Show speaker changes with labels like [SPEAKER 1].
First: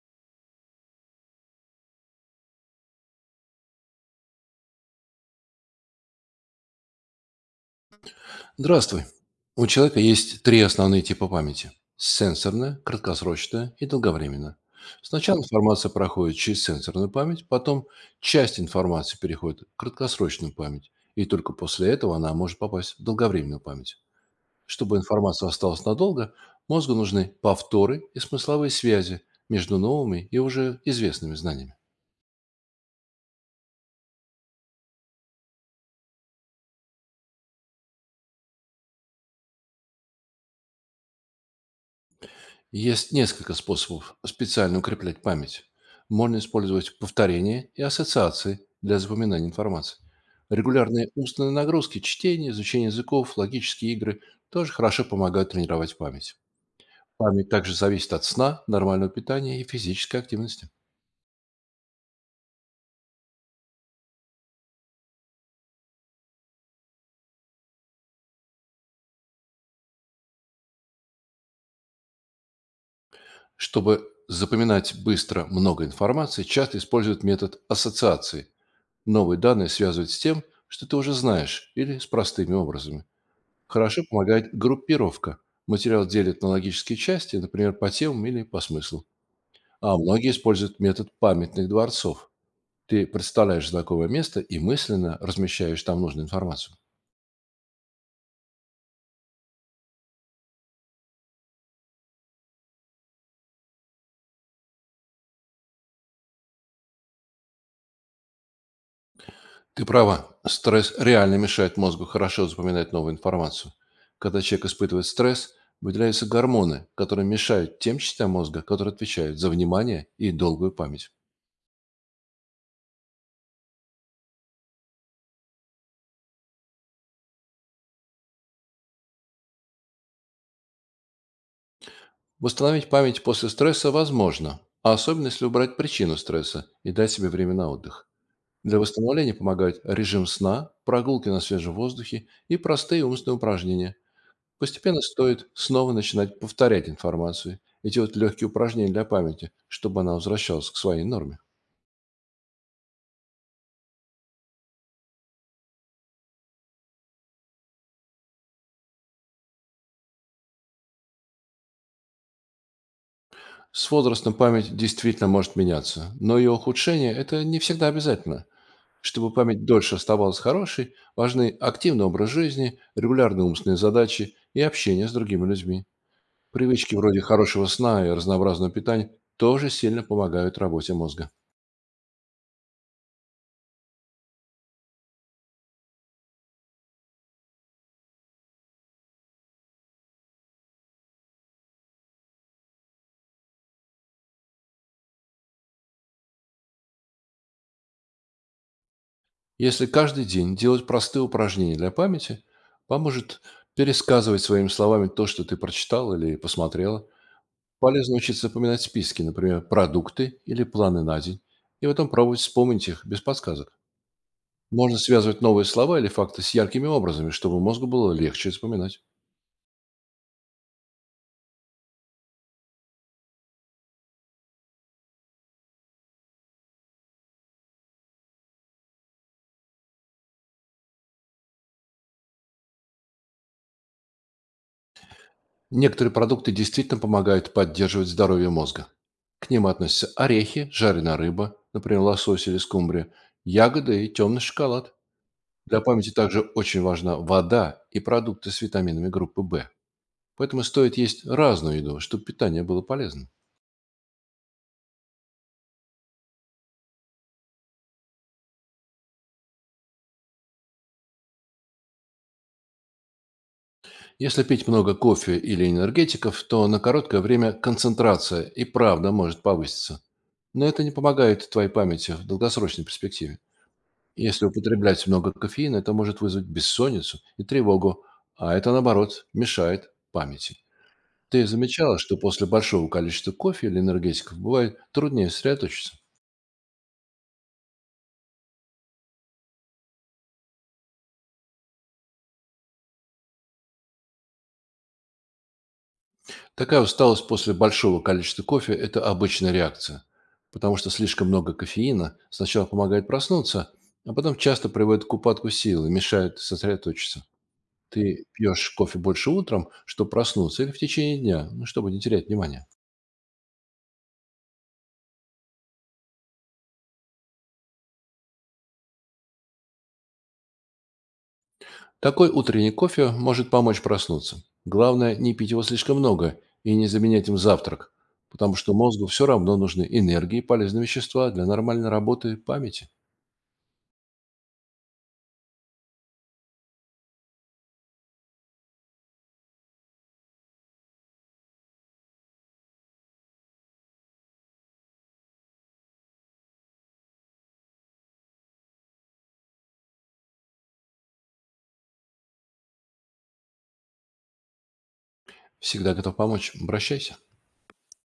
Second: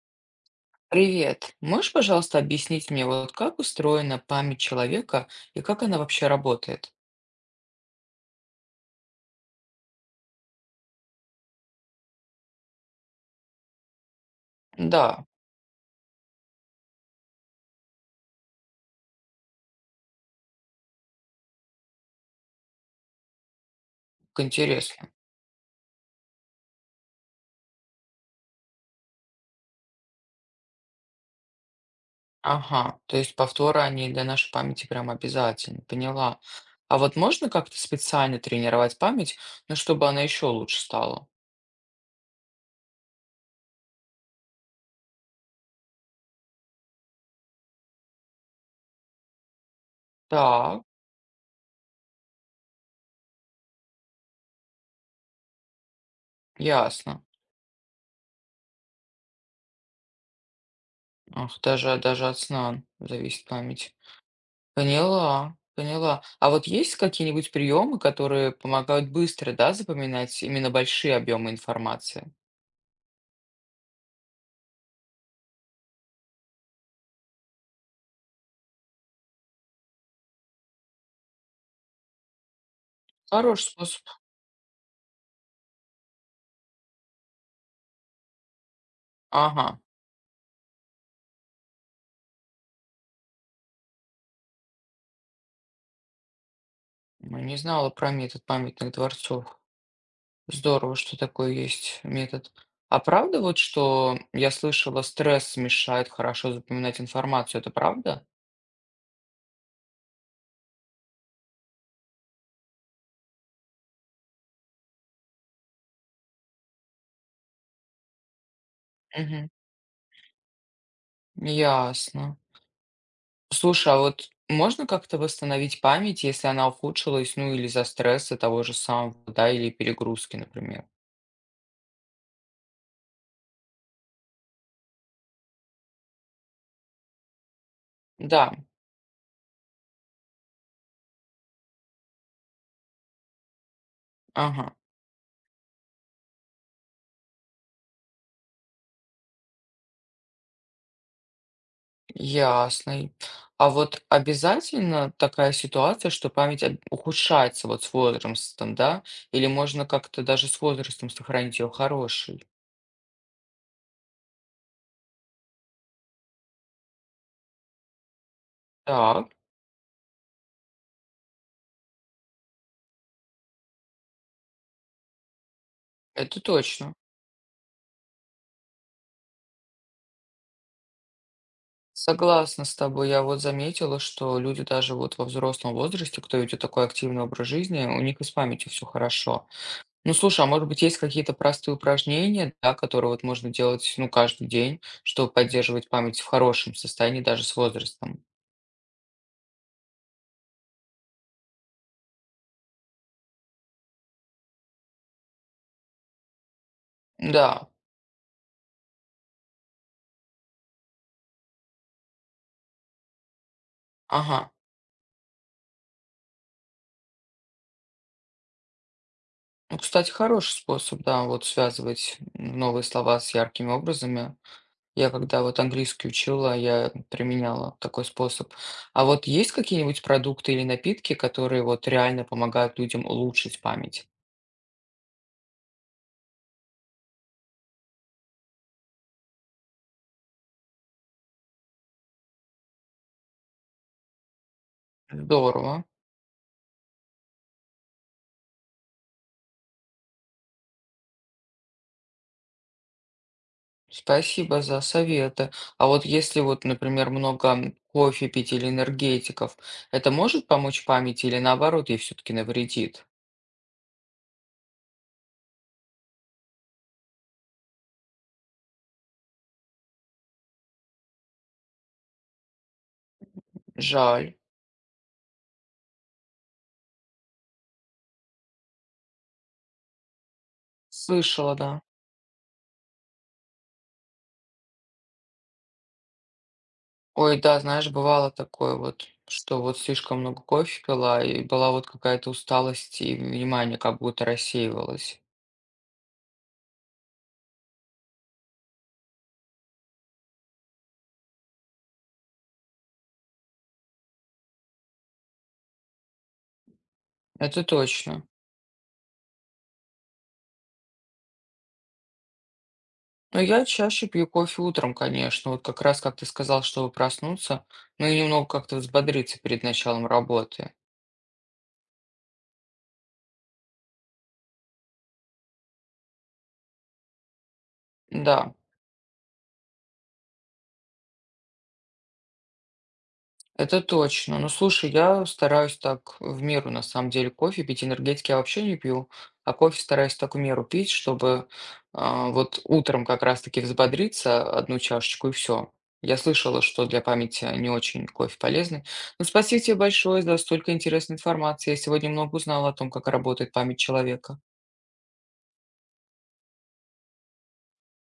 [SPEAKER 1] Привет. Можешь, пожалуйста, объяснить мне, вот как устроена память человека и как она вообще работает?
[SPEAKER 2] Здравствуй. У человека есть три основные типа памяти. Сенсорная, краткосрочная и долговременная.
[SPEAKER 1] Да,
[SPEAKER 2] Сначала информация проходит через сенсорную память, потом часть информации переходит в краткосрочную память, и только после этого она может попасть в долговременную память.
[SPEAKER 1] как
[SPEAKER 2] Чтобы
[SPEAKER 1] интересно.
[SPEAKER 2] информация осталась надолго, мозгу нужны повторы и смысловые связи между новыми и уже известными знаниями.
[SPEAKER 1] Ага, то есть повторы, они для нашей памяти прям обязательно, поняла. А вот можно как-то специально тренировать память, ну, чтобы она еще лучше стала?
[SPEAKER 2] Есть несколько способов специально укреплять память. Можно использовать повторение и ассоциации для запоминания информации.
[SPEAKER 1] Так,
[SPEAKER 2] Регулярные устные нагрузки, чтение, изучение языков, логические игры тоже хорошо помогают тренировать память.
[SPEAKER 1] ясно.
[SPEAKER 2] Память также зависит от сна, нормального питания и физической активности.
[SPEAKER 1] Ах, даже от сна зависит память. Поняла, поняла. А вот есть какие-нибудь приемы, которые помогают быстро, да, запоминать именно большие объемы информации?
[SPEAKER 2] Чтобы запоминать быстро много информации, часто используют метод ассоциации. Новые данные связывают с тем, что ты уже знаешь, или с простыми образами.
[SPEAKER 1] Хороший способ.
[SPEAKER 2] Хорошо помогает группировка. Материал делит на логические части, например, по темам или по смыслу.
[SPEAKER 1] Ага.
[SPEAKER 2] А многие используют метод памятных дворцов. Ты представляешь знакомое место и мысленно размещаешь там нужную информацию.
[SPEAKER 1] Ну, не знала про метод памятных дворцов. Здорово, что такой есть метод. А правда вот, что я слышала, стресс мешает хорошо запоминать информацию, это правда?
[SPEAKER 2] Ты права, стресс реально мешает мозгу хорошо запоминать новую информацию. Когда человек испытывает стресс, выделяются гормоны, которые мешают тем частям мозга, которые отвечают
[SPEAKER 1] Мгм.
[SPEAKER 2] за внимание и долгую память.
[SPEAKER 1] Ясно. Слушай, а вот можно как-то восстановить память, если она ухудшилась, ну или из-за стресса того же самого, да, или перегрузки, например?
[SPEAKER 2] Восстановить память после стресса возможно, а особенно если убрать причину стресса и дать себе время на отдых.
[SPEAKER 1] Да,
[SPEAKER 2] Для восстановления помогают режим сна, прогулки на свежем воздухе и простые умственные упражнения.
[SPEAKER 1] ага.
[SPEAKER 2] Постепенно стоит снова начинать повторять информацию и делать легкие упражнения для памяти, чтобы она возвращалась к своей норме.
[SPEAKER 1] Ясно. И А вот обязательно такая ситуация, что ухудшается вот с возрастом, да? Или можно как-то даже с возрастом сохранить ее хорошей?
[SPEAKER 2] С возрастом память действительно может меняться, но ее ухудшение — это не всегда обязательно.
[SPEAKER 1] Так,
[SPEAKER 2] Чтобы память дольше оставалась хорошей, важны активный образ жизни, регулярные умственные задачи и общение с другими людьми.
[SPEAKER 1] это точно.
[SPEAKER 2] Привычки вроде хорошего сна и разнообразного питания тоже сильно помогают работе мозга.
[SPEAKER 1] Согласна с тобой. Я вот заметила, что люди даже вот во взрослом возрасте, кто ведет такой активный образ жизни, у них и с памятью все хорошо. Ну, слушай, а может быть есть какие-то простые упражнения, да, которые вот можно делать, ну, каждый день, чтобы поддерживать память в хорошем состоянии даже с возрастом?
[SPEAKER 2] Если каждый день делать простые упражнения для памяти, поможет пересказывать своими словами то, что ты прочитал или посмотрела.
[SPEAKER 1] Да,
[SPEAKER 2] Полезно учиться запоминать списки, например, продукты или планы на день, и потом пробовать вспомнить их без подсказок.
[SPEAKER 1] ага.
[SPEAKER 2] Можно связывать новые слова или факты с яркими образами, чтобы мозгу было легче вспоминать.
[SPEAKER 1] Ну, кстати, хороший способ, да, вот связывать новые слова с яркими образами. Я когда вот английский учила, я применяла такой способ. А вот есть какие-нибудь продукты или напитки, которые вот реально помогают людям улучшить память?
[SPEAKER 2] Некоторые продукты действительно помогают поддерживать здоровье мозга. К ним относятся орехи, жареная рыба, например, лосось или скумбрия, ягоды и темный шоколад. Для
[SPEAKER 1] Здорово.
[SPEAKER 2] памяти также очень важна вода и продукты с витаминами группы В. Поэтому стоит есть разную еду, чтобы питание было полезным.
[SPEAKER 1] Спасибо за советы. А вот если вот, например, много кофе пить или энергетиков, это может помочь памяти или наоборот ей все-таки навредит?
[SPEAKER 2] Если пить много кофе или энергетиков, то на короткое время концентрация и правда может повыситься. Но это не помогает твоей памяти в долгосрочной перспективе.
[SPEAKER 1] Жаль.
[SPEAKER 2] Если употреблять много кофеина, это может вызвать бессонницу и тревогу, а это, наоборот, мешает памяти. Ты
[SPEAKER 1] Слышала, да.
[SPEAKER 2] замечала, что после большого количества кофе или энергетиков бывает труднее сосредоточиться?
[SPEAKER 1] Ой, да, знаешь, бывало такое вот, что вот слишком много кофе пила, и была вот какая-то усталость, и внимание как будто рассеивалось.
[SPEAKER 2] Такая усталость после большого количества кофе — это обычная реакция, потому что слишком много кофеина сначала помогает проснуться, а потом часто приводит к упадку силы, мешает сосредоточиться.
[SPEAKER 1] Это точно.
[SPEAKER 2] Ты пьешь кофе больше утром, чтобы проснуться, или в течение дня, ну, чтобы не терять внимание.
[SPEAKER 1] Но я чаще пью кофе утром, конечно, вот как раз, как ты сказал, чтобы проснуться, ну и немного как-то взбодриться перед началом работы.
[SPEAKER 2] Такой утренний кофе может помочь проснуться. Главное, не пить его слишком много и не заменять им завтрак,
[SPEAKER 1] Да.
[SPEAKER 2] потому что мозгу все равно нужны энергии и полезные вещества для нормальной работы памяти.
[SPEAKER 1] Это точно. Ну, слушай, я стараюсь так в меру, на самом деле, кофе пить. Энергетики я вообще не пью, а кофе стараюсь так в меру пить, чтобы вот утром как раз-таки взбодриться одну чашечку и все. Я слышала, что для памяти не очень кофе полезный. Ну, спасибо тебе большое за столько интересной информации. Я сегодня много узнала о том, как работает память человека.
[SPEAKER 2] Всегда готов помочь. Обращайся.